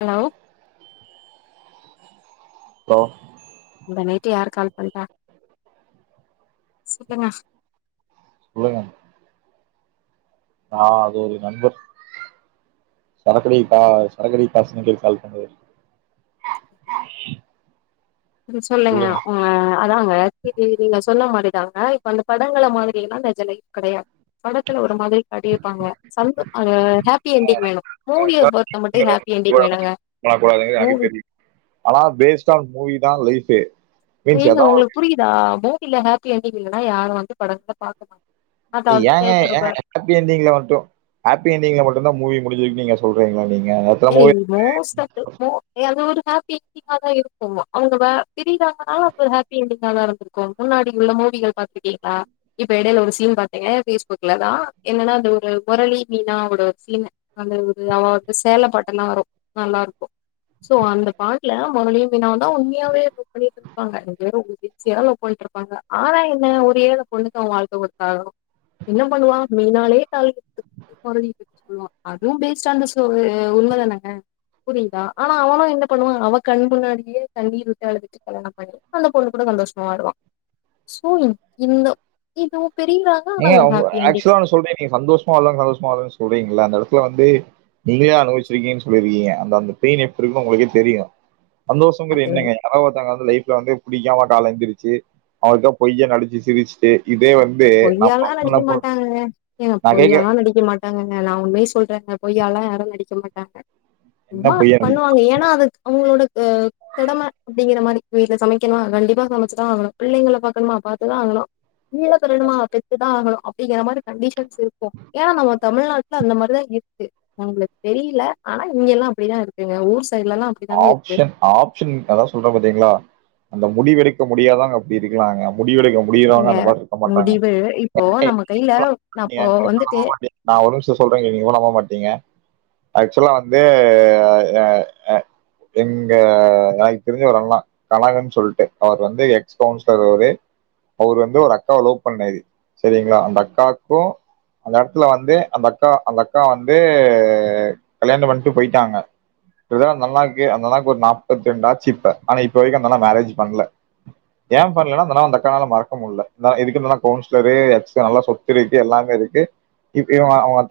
Hello hello இந்த night யாரு call பண்ற சொல்லுங்க சொல்லுங்க நா அது ஒரு நண்பர் சரக்கடிக்க கா சரக்கடிக்க காஸ் [unintelligible] கால் பண்ணாரு ம் சொல்லுங்க உங்க அதாங்க நீங்க சொன்ன மாரிதாங்க இப்ப அந்த படங்கள மாதிரின்னா நெஜ லைஃப் கெடையாது படத்துல ஒரு மாதிரி காட்டியிருப்பாங்க சம்து ஆ ஹேப்பி என்டிங் வேணு மூவிய பொருத்த மட்டு ஹேப்பி என்டிங் வேணுங்க பண்ணக்கூடாதுங்கிறது எனக்கு மூவி தெரியு ஃபே ஏங்க உங்களுக்கு புரியுதா மூ வில ஹேப்பி என்டிங் இல்லன்னா யாரு வந்து படத்த பாக்க மாட்டா ஏங்க ஏங் ஹேப்பி என்டிங்ல மட்டு ஹேப்பி என்டிங்ல மட்டுந்தா மூவி முடியுது நீங்க சொல்றீங்ளா நீ ஏய் மோஸ்ட் ஆஃப் த மோ ஏ அது ஒரு ஹே ப்பி என்டிங்காதா இருக்கு அவ்ங்க வ பிரிராங்கனா அப்ப ஹாப்பி எண்டிங்காதா இருக்கு முன்னாடி உள்ள மூவிகள் பாத்துர்க்கீங்களா இப்ப எடைல ஒரு சீன் பாத்தேங்க ஃபேஸ்புக்ல தா என்னனா அந்த ஒரு முரளி மீனாவோட சீனு அந்த ஒரு அவ அந்த சேல பாட்டுலா வரு நல்லாருக்கு சோ அந்த பாட்ல மொரலியு மீனாவு தா உண்மையாவே இப்ப பண்ணிட்ருப்பாங்க [inaudible] சின்சியரா லவ் பண்ட்ருப்பாங்க ஆனா என்ன ஒரு ஏழ பொண்ணுக்கு அவ வாழ்க்க குடுத்தாகணு என்ன பண்ணுவா மீனாலே [unintelligible] மொறலி [inaudible] சொல்வா அதுவு பேஸ்ட் ஆன் த சோவு து உண்ம தானங்க புரிதா ஆனா அவனு என்ன பண்ணுவா அவ கண் முன்னாடியே கண்ணீர் விட்டு அழுதுட்டு கல்யாணம் பண்ணி அந்த பொண்ணு கூட சந்தோஷமா வாழுவா சோ இந்த இது ஏங்க உங் ஆக்சுவலா ஒன்னு சொல்றே நீங்க சந்தோஷமா இல்ல சந்தோஷமா இல்லன் சொல்றீங்கல அந்த எடத் துல வந்து நீங்களே அனுபவிச்சிருக்கீனு சொல்லீர்க்கிங்க அந்த அந்த பெயின் எப்டி இருக்குன் உங்களுக்கே தெரியு சந்தோஷங்கறது அது என்னங்க யாராது ஒருத்தங்க வந்து லைஃப் ல வந்து புடிக்காம கால்ல எந்துருச்சி அவனுக்கா பொய்யா நடிச்சு சிரிச்சுட்டு இதே வந்து நான் யாலா லவ் பண்ண நடிக்க பொ மாட்டாங்கங்க ஏங்க நான் பொய்யாலா கேட்கிறேன். நடிக்க மாட்டாங்கங்க நா உண்மைய சொல்றங்க பொய்யால்லா யாரு நடிக்க மாட் டாங்க என்ன சும்மா பொய்யா நடிக்க? பண்ணுவாங்க ஏன்னா அதுக் அவ்ங்களோட ஆ கடம அப்டிங்கிற மாறி வீட்ல சமைக்கணு கண்டிப்பா சமச்சுதா ஆகணு பிள்ளைங்கள பாக்கணுமா பாத்துதா ஆகணு [unintelligible] பெத்துதா ஆகணு அப்டிங்கெற மாறி கன்டிஷன்ஸ் இருக்கு ஏன்னா நம்ம தமிழ்நாட்ல அந்த மாறி தா இருக்கு உங்களுக் தெரியில ஆனா இங்கெல்லா அப்டிதா இருக்குங்க ஊர் சைட்லல்லா அப்டிதாங்க இருக்கு ஆப்ஷன் ஆப்ஷன் அதா சொல்ற பாத்தீங்ளா அந்த முடிவெடுக்க முடியாதாங்க அப்டி இருக்குலாங்க முடிவெடுக்க முடியறவங்க ஏங்க அந்த மாறி இருக்க மாட்டாங்க முடிவு இப்போ நம்ம கையில அப்போ வந்துட்டு [unintelligible] நா ஒரு நிமிஷோ சொல்ற கேளுங்க சொன்னா நம்ப மாட்டீங்க ஆக்சுலா வந்து ஆ ஆ ஆ எங்க எனக்கு தெரிஞ்ச ஒரு அண்ணா கனகுன் சொல்ட்டு அவர் வந்து எக்ஸ் கவுன்சுலர் அவுரு அவுரு வந்து ஒரு அக்காவ லவ் பண்ணாரு சரிங்ளா அந்த அக்காக்கு அந்த எடத்ல வந்து அந்த அக்கா அந்த அக்கா வந்து கல்யாணம் பண்ட்டு போய்ட்டாங்க [unintelligible] அந்த அண்ணா க்கு அந்த அண்ணாக்கு ஒரு நாப்பத்திரெண்டாச்சு இப்ப ஆனா இப்ப வரைக்கு அந்தண்ணா மேரேஜ் பண்ல ஏம் பண்லணா அந்தண்ணா அந்தக்கானால மறக்க முட்ல தா இதுக்கு இந்தண்ணா கவுன்ஸ்லரு எக்ஸ் நல்லா சொத்து இருக்கு எல்லாமே இருக்கு இப் இவுங்க இவ்ங்க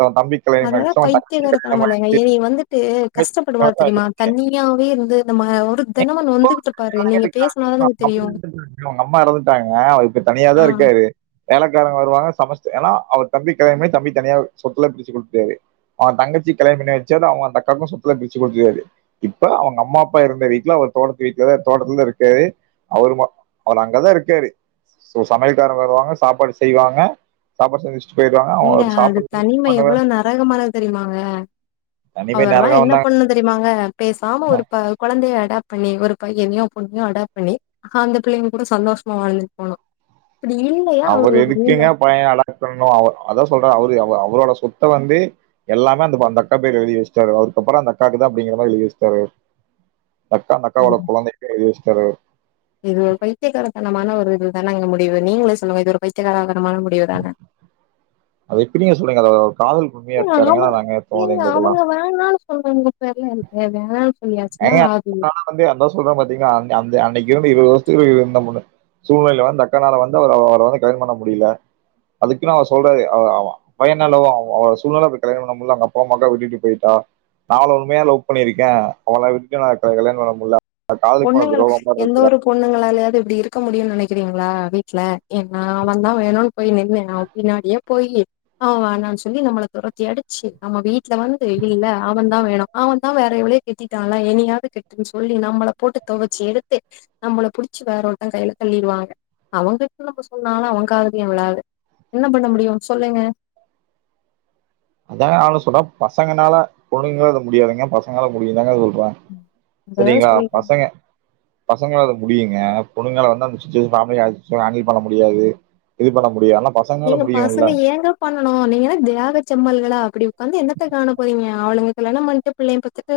அததா பைத்தியகாரத்தனமா இல்லங்க ஆயிடுச்சு ஏ நீ வந்துட்டு கஷ்டப்படுவாரு இப்போ தெரிமா தனி யாவே இருந்து நம்ம ஒரு [inaudible] தெனமு நொந்துகிட்டு இருப்பாரு நீங்க பேசுனாதானங்க தெரியு அவங்க அம்மா எறந்துட்டாங்க அவரு இப்ப தனியாதா ஆ இருக்காரு வேலக்காரங்க வருவாங்க சமஸ்ட ஏன்னா அவ தம்பி கல்யாண பண்ணி தம்பி தனியா சொத்துல பிரிச்சு குடுத்துட்டாரு அவங்க தங்கச்சி கல்யாண பண்ணி வச்சாறு அவங்க அந்த அக்காக்கு சொத்துல பிரிச்சு கொடுத்துட்டாரு இப்ப அவங்க அம்மா அப்பா இருந்த வீட் தோட்டத்து வீட்ல தா தோட்டத்தில இருக்காரு அவ அவர் அங்கதா இருக்காரு சமையல் கார வருவாங்க சாப்பாடு செய்வாங்க சாப்பாடு செஞ்சு வச்சிட் ஏங்க அது தனிமை எவ்வளோ நரகமானது தெரியுமாங்க தனிமை அவர்ல்லா என்ன நரகம் பண்ணனு தெரியுமாங்க பேசாம தாங்க. ஒரு ப கொழந்தைய அப்ப நீ ஒரு பையனோயோ பொண்ணையோ அடாப்ட் பண்ணி அந்த பிள்ளைங்க கூட சந்தோஷமா வாழ்ந்துட்டு போலா அவர் எதுக்குங்க பையன அடக்கணு அவ அதா சொல்றா அவரு அவ அவரோட சொத்த வந்து எல்லாமே அந்த அந்த அக்கா பேர் எழுதி வச்சுட்டாரு அவருக்கு அப்புற அந்த அக்காவுக்குதா அப்படிங்கிற எழுதி வச்சுட்டாரு அவரு [inaudible] இது ஒரு பையித்தியக்காரத்தனமான ஒரு இது னா அங்க முடிவு நீங்களே சொல்லுங்க இது ஒரு பைத்தியகாரகரமான முடிவு தான அத எப்படி நீங்க சொல்றீங்க அத அவங்க ஏங்க அவங்க எங்களுக்கெல்லாம் வேணானு சொன்னா உங்க பேர்ல என்ன எது ஏங்க வந்து அந்த சொல்ற பாத்தீங்கா அந்த அந்த அன்னைக்கு இருந்து இருபது வருஷத்துக்கு இருந்த சூழ்நிலையில வந்து அக்கனால வந்து அவர அவரை வந்து கல்யண பண்ண முடியல அதுக்குன்னு அவர் சொல்றாரு பயனல்ல அவ சூல்நெல அவரு கல்யாணம் பண்ண முடியல அங்க அப்ப அம்மா அக்கா விட்டுட்டு போயிட்டா நான் அவள உண்மையா லவ் பண்ணியிருக்கே அவள விட்டு நா கல்யாண பண்ண முடில பொண்ணுங்கல எந்த ஒரு பொண்ணுங்களாலேயாவது இப்படி இருக்க முடியும்னு நெனைக் க்கிறீங்களா வீட்ல எ நா அவன் தா வேணுன்னு போய் நின்னே அவன் பின்னாடியே போயி அவன் வேனான்னு சொல்லி நம்மள தொரத்தி அடிச்சு நம்ம வீட்ல வந்து இல்ல அவன்தா வேணு அவன் தான் வேற எவளயோ கெட்டிட்டால இனியாவது கெட்டுன்னு சொல்லி நம்மள போட்டு தொவச்சு எடுத்து நம்மள புடிச்சு வேற ஒருத்த கையில தள்ளிடுவாங்க அவங்கிட்ட நம்ம சொன்னாலு அவங்காதுலயு விழாது என்ன பண்ண முடியு சொல்லுங்க அதாங்க நானு சொல்றே பசங்கனால பொன்ணுங்கள அது முடியாதுங்க பசங்களால அது முடியுங்க அது வா அதா சரிங்ளா சொல்ற பசங்க பசங்கள முடியுங்க ஆனா பொண்ணுங்களாருந்தா அந்த சிச்சுவேஷன் [unintelligible] ஹேண்டில் பண்ண முடியாது இது பண்ண முடியா அல்லா ஏங்க பசங்க ஏங்க பண்ணனு நீங்க என்ன தியாக செம்மல் எல்லா அப்புடி உக்காந்து என்னத்த காண போறீங்க அவளுங்க கல்யாணம் பண்ணிட்டு பிள்ளையையு பெத்துட்டு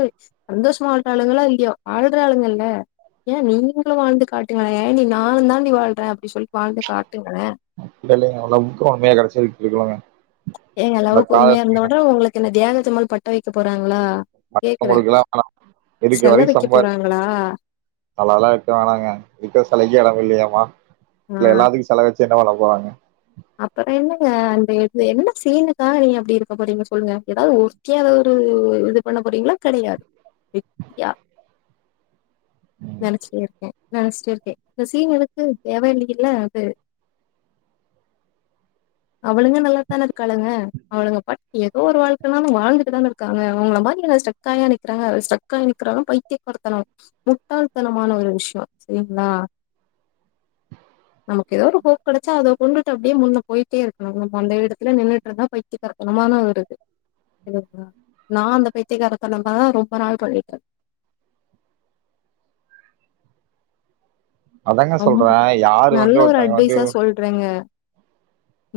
சந்தோஷமா வாழ்வார்களோ இல்லியோ வாழ்றாங்களா ஏ நீங்களும் வாழ்ந்து காட்டுங்களே ஏண்டி நானும் தாண்டி வாழ்கிறே அப்டின்னு சொல்லி வாழ்ந்து காட்டுங்களே அப்பட இல்லங்க அவ்ளோ உக்க கெடைச்சதுட்டு இருக்கலாங்க ஏங்க லவ்வுக்குமைய இருந்த மட்டு உங்களுக்கு என்ன தியாக தும்மல் பட்ட வைக்க போறாங்களா கேக்குறே பட்டலகுடுல்லாம் வே இருக்க செல வரைக்கும் வைக்க சம்ப போறாங்களா நல்லாம் இருக்க வேணாங்க இக்க சிலைக்கு இடம் இல்லியாமா இல்ல எல்லாத்துக்கு செல வெச்சு [unintelligible] அப்புறம் என்னங்க அந்த இது என்னன்ன சீனுக்காக நீங்க அப்டி இருக்க போறீங்க சொல்லுங்க எதாவ்து ஒத்தாத ஒரு இது பண்ண போறீங்களா கெடையாது வெத்தியா ம் நெனைச்சிட்டே இருக்கே நெனைச்சிட்டே இருக்கே இந்த சீன் எனக்கு தேவ இல்லில்ல அது அவளுங்க நல்லாத்தானே இருக்காளுங்க அவளுங்க ப ஏதோ ஒரு வாழ்க்கைனாலு வாழ்ந்துட்டு தான இருக்காங்க அவங்களளை மாரி என்ன ஸ்டக்கா ஆயா நிக்கிறாங்க ஸ்டரக்காய் நிக்கிறக்றாலும் பைத்தியக்காரத்தனம் முட்டாள்தனமான ஒரு விஷயம் சரிங்களா நமக்கு ஏதோ ஒரு போக் கடைச்சா அதோ கொண்டு ண்டு அப்படியே முன்ன போயிட்டே இருக்கணு நம்ம அந்த எடத்துல நின்ட்டு இருந்தா பைத்திய கரத்தனமா தா வருது இ நா அந்த பைத்திய கரத்தனாதா ரொம்ப நாள் பன்னிட்டே அதாங்க ரொம்ப சொல்றே யாரு வந்து ஒருத்தங்க வந்து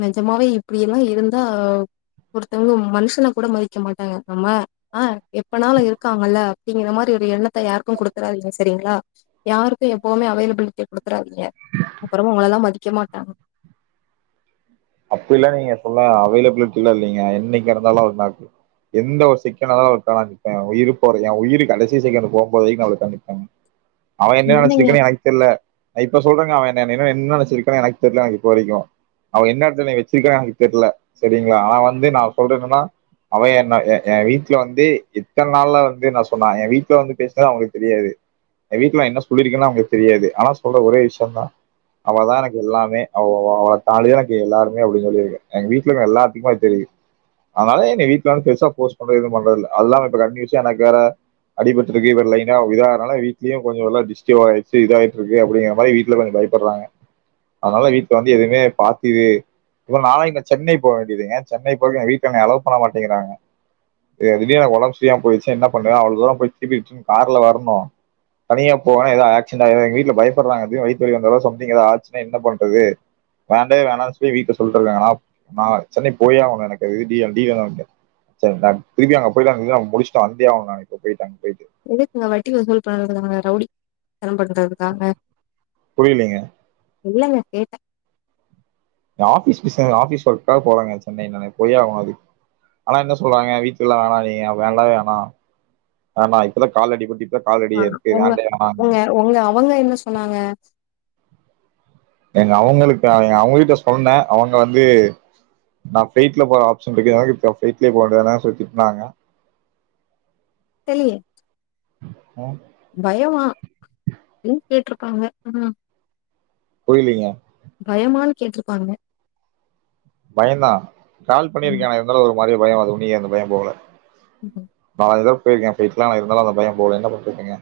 நிஜமாவே இப்படியெல்லா இருந்தா ஒருத்தவங்க மனுஷனை கூட மதிக்க மாட்டாங்க நம்ம ஆஹ் எப்பனால இருக்காங்கல்ல அப்டிங்கிற மாரி ஒரு எண்ணத்தை யாருக்கு குடுத்துறாதீங்க செரிங்களா யாருக்கு எப்புவுமே அவைலபிலிட்டி குடுத்துராதீங்க அப்புற உங்களல்லா மதிக்க கமோட்டாங் அப்டில்லா நீங்க சொல்ல அவைலபிலிட்டி இல்ல இல்லிங்க என்னைக்கா இருந்தாலு எந்த ஒரு செகண்ட் ஹா இருந்தாலு அவளுக்காக நிற்பேன் உயிர் போற என் உயிரூ கடைசி போற வரைக்கு நா அவளுக்காக நிப்பேன் அவன் என்ன என்னங்க நெச்சிருக்கானு எனக்கு தெரியல நா இப்ப சொல்றேங்க அவ என்னக்க எனக்கு நெனைத்திருக்கிறா எனக்கு தெரில எனக்கு இப்ப வரைக்கு அவ என்ன ந்தனை வெச்சிருக்கா எனக்கு தெரில செரிங்களா ஆனா வந்து நா சொல்றேனன்னா அவ என் என் வீட்ல வந்து எத்தன நாள்ல வந்து நா சொன்ன ஏ வீட்டுல வந்து பேசினத அவங்களுக்கு தெரியாது என் வீட்டுல என்ன சொல்லிருக்கன்னா அவங்களுக்கு தெரியாது ஆனா சொல்ற ஒரே விஷயம் தா அவதா எனக்கு எல்லாமே அவதான்டிதா எல்லாமே சொல்ல எங்க வீட்ல எல்லாத்துக்குமே அது தெரியு அதனால என்ன வீட்ல வந்து ப பெருசா போர்ஸ் பண்றது எதுவு பண்றது இல்ல அல்ல இப்ப கண்டனுசா எனக்கு வேற அடிபட்டு இருக்கு வேற லைனா இது ஆறதுனால வீட்லயு கொஞ்சோ டிஸ்டி ஆயிடுச்சு இதாயி இருக்கு அப்டிங்கற மாரி வீட்ல கொஞ்சோ பயப்படுறாங்க அதனால வீட்ல வந்து எதுவுமே பாத்து இ நாளை சென்னை போக வேண்டியதுங்க சென்னை போறங்க வீட்ல என் அளோ பண்ண மாட்டேங்காங்க திடீர்னு ஒடம்பு செரி இல்லாம போயிச்சு என்ன பண்ண அவ்ளோ தூரம் போய திருப்பி கார்ல வரணு தனியா போவே ஏத ஆக்சுனா வீட்ல பயப்படுறாங்க வய வி வந்தட சம்த்திங் ஆச்சா என்ன பண்றது வேண்டே வேனு சொல்லி வீட்ல சொல்லிட்டு இருக்காங்க நா நா சென்னை போயே ஆகணு எனக்கு டி செரிங்களா திருப்பி அங்க போயிட்டு முடிச்சுட்டு வந்தே ஆகணு எதுக்குங்க வட்டி வசூல் பண்ணறதுங்க ரவுடி த்தம் பண்றதுக்காங்க புரியலீங்க இல்லங்க கேட்டே ஆபீஸ் பி ஆபீஸ் ஒர்க்கா போறாங்க சென்னை போயே ஆகு அதுக்கு ஆனா என்ன சொல்றாங்க வீட்டுலெல்லா வேணா நீங்க வேண்டாம் வேணாம் இப்பதா கால்ல அடிபட்டு இப்பதா கால் அடி ஆஹ் இருக்கு உங்க வேண்டவே வேணா உங்க உங்க அவங்க என்ன சொன்னாங்க எங்க அவங்களுக்கு அவங்ககிட்ட சொன்னே அவங்க வந்து நா பிளைட்ல போற ஆப்ஷன் இருக்குட்லயே போது பிளைட்லயே போக வேண்டியது தான திட்னாங்க [unintelligible] ஆஹ் பயமா அப்டின்னு கேட்டிருக்காங்க ஆஹ புரிலீங்க பயமானு கேட்டுருப்பாங்க பயம்தா கால் ம் பண்ணிருக்கோனா மாரியே பயம் உன்னி அந்த பயோ போகல ம் [unintelligible] போயிருக்கே வீட்டு்லா இருந்தாலு அந்த பயம் போல என்ன பண்ணுறதுங்க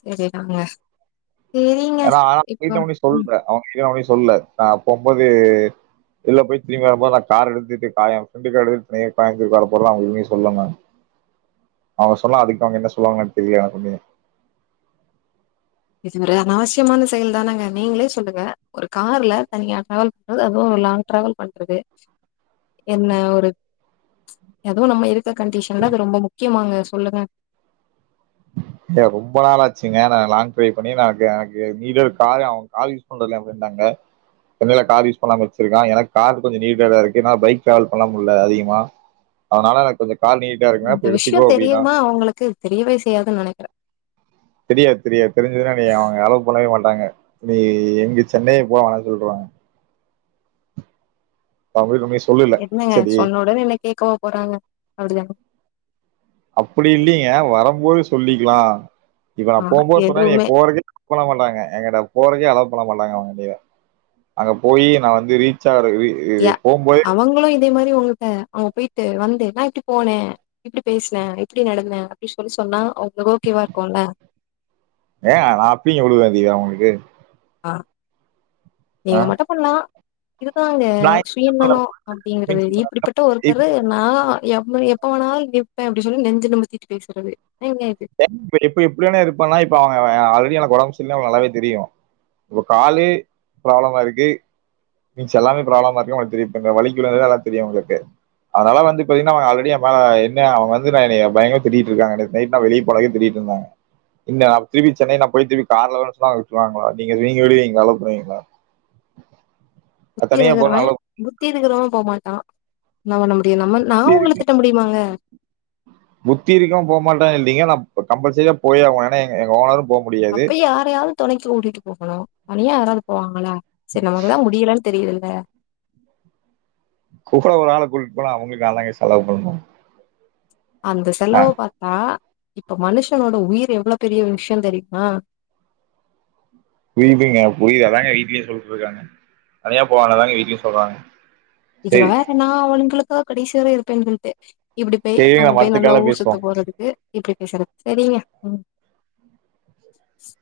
செரி ம் ஏனா வீட்ல போய் சொல்ற அவங்க வீட்ல போய் சொல்ல நா போம்போது வெள்ல போய் திரும்பி வரும்போது நா கார் எடுத்துட்டு கா எ ஃப்ரெண்டு கார் எடுத்துட்டு தனியா கோயமுத்தூருக்கு வர போறன்ல நா ஒண்ணுமே சொல்ல நானு அவுங்க சொன்னா அதுக்கு அவுங்க என்ன சொல்லுவாங்கனு எனக்கு தெரியு எனக்குமே இது ஒரு அனாவசியமான செயல் தானங்க நீங்களே சொல்லுங்க ஒரு கார்ல தனியா டிராவல் பண்றது அதுவு ஒரு லாங் டிராவல் பண்றது என்ன ஒரு எதுவு நம்ம இருக்க கண்டிஷன்ல அது ரொம்ப முக்கியமாங்க சொல்லுங்க ஏங்க ரொம்ப நாாளாச்சுங்க நா லாங் டிரைவ் பண்ணி எனக்கு எனக்கு நீடடு காய அவுங்க கார் யூஸ் பண்றதில்ல அவுங்க இருந்தாங்க எடைல கார் யூஸ் பண்ணாம வச்சிருக்கா எனக்கு கார் கொஞ்ச நீடடா இருக்கு ஏனா பைக் ட்ராவல் பண்ண முடில அதிகமா அதனால எனக் கொஞ்ச இந்த விஷயோ தெரியுமா அவுங்களுக்கு தெரியவே செய்யாதுன் நெனைக்கற தெரியாது தெரியாது தெரிஞ்சுதுனா எனைய அவுங்க அலவ் பண்ணவே மாட் டாங்க நீ எங்க சென்னைய போ வேணா சொல்லிருவாங்க நா போய் உண்மை என்னங்க சொன்ன ஒடனே என்ன கேக்கவா போறாங்க அப்டிதான அப்பிடி இல்லிங்க வரம்போது சொல்லிக்லா இப்ப நா ஆ போம்போது சொன்னா எனைய எதுவுமே போறக்கே [inaudible] மாட்டாங்க எங்கட்ட போறக்கே அலவ் பண்ண மாட்டாங்க அவுங்க எனைய அங்க போயி நா வந்து ரீச்சா ய இ போம் போதே அவங்களும் இதே மாரி உங்கள்ட்ட அவுங்க போய்ட்டு வந்து நா இப்டி போனே இப்டி பேசுன இப்டி நடந்தே அப்டி சொல்லி சொன்னா அவங்களுக்கு ஓகேவா இருக்கும்ல ஏங்க நா அப்பிங்க விடுவ இதய அவுங்ளுக்கு ஆ ஆ நீங்க மட்டு பண்லா இதுதாங்க நா சுயநலம் அப்படிங்கறது இப்படிப்பட்ட ஒருத்தரு இப்ப நான் எ எப்ப வேணாலும் நிப்பேன் அப்படி சொல்லி நெஞ்சு நிமித்திட்டு பேசுறது ஏங்க இது இப்ப எப்ப எப்படிவேணா இருப்பான்னா இப்ப அவ ஆள் எனக்கு உடம்புசரியில்லை நல்லாவே தெரியும் இப்ப காலே ப்ராப்ளமா இருக்கு [unintelligible] மி எல்லாமே ப்ராப்ளமா இருக்கும்அவங்களுக்கு தெரியும் வலிக்கும்கறது நல்லாவே தெரியும் அவுங்களுக்கு அதனால வந்து பாத்தீங்கன்னா அவங்க ஆல்ரெடி எம் மேல என்ன அவன் வந்து நான் பயங்கர திட்டிட்டு இருக்காங்க நை்ட் நா வெளியே போலாங்க திருட்டு இருந்தாங்க இன் திருப்பி சென்னை நான் போய் திருப்பி கார்ல சொன்னா அவங்க விடுவாங்களா நீங்க வெளியவிடுவீங்களா நீங்க அலவ் பண்ணுவீங்களா [unintelligible] நான் புத்தி தனியா போறேன் எழுதறவேன் அலோ [unintelligible] இருக்கறவன் போக மாட்டான் [unintelligible] நான் நம்ம புத்தி நான் உங்களை இருக்கு திட்ட முடியுமாங்க க்ஷ இல்லைங்க நான் கம்பல்சரியா போயே ஆகணும் ஏன்னா எங்க ஓனரும் போ முடியாது. அப்ப யாரையாவது துணைக்கு கூட்டிட்டு போகணும் தனியா யாராவது போங்களா சரி நமக்கு தான் முடியலேன்னு தெரியுதல்ல ஆஹ கூட ஒரு ஆளை கூட்டிட்டு போனா அவங்களுக்கு நாங்க தான் செலவு பண்ணணும் அந்த ஆ செலவு பாத்தா இப்ப மனுஷனோட உயிர் எவ்வளவு பெரிய விஷயம் தெரியுமா புரியுதுங்க புரியுது அதாங்க வீட்லயும் சொல்லிட்டு இருக்காங்க தனியா போகவேண்டாய்யா அதாங்க வீட்லயும் சொல்றாங்க இதுல சரி. வேற நா அவளுங்களுக் ஆஹ் கடைசி வர இருப்பேன் இப்படி பேய் சரிங்க அங்க நம்ம போய் அடுத்த நல்லா கால்ல ஊர் பேசுவோம். சுத்த போறதுக்கு இப்படி பேசறது சரிங்க உம் இஷ்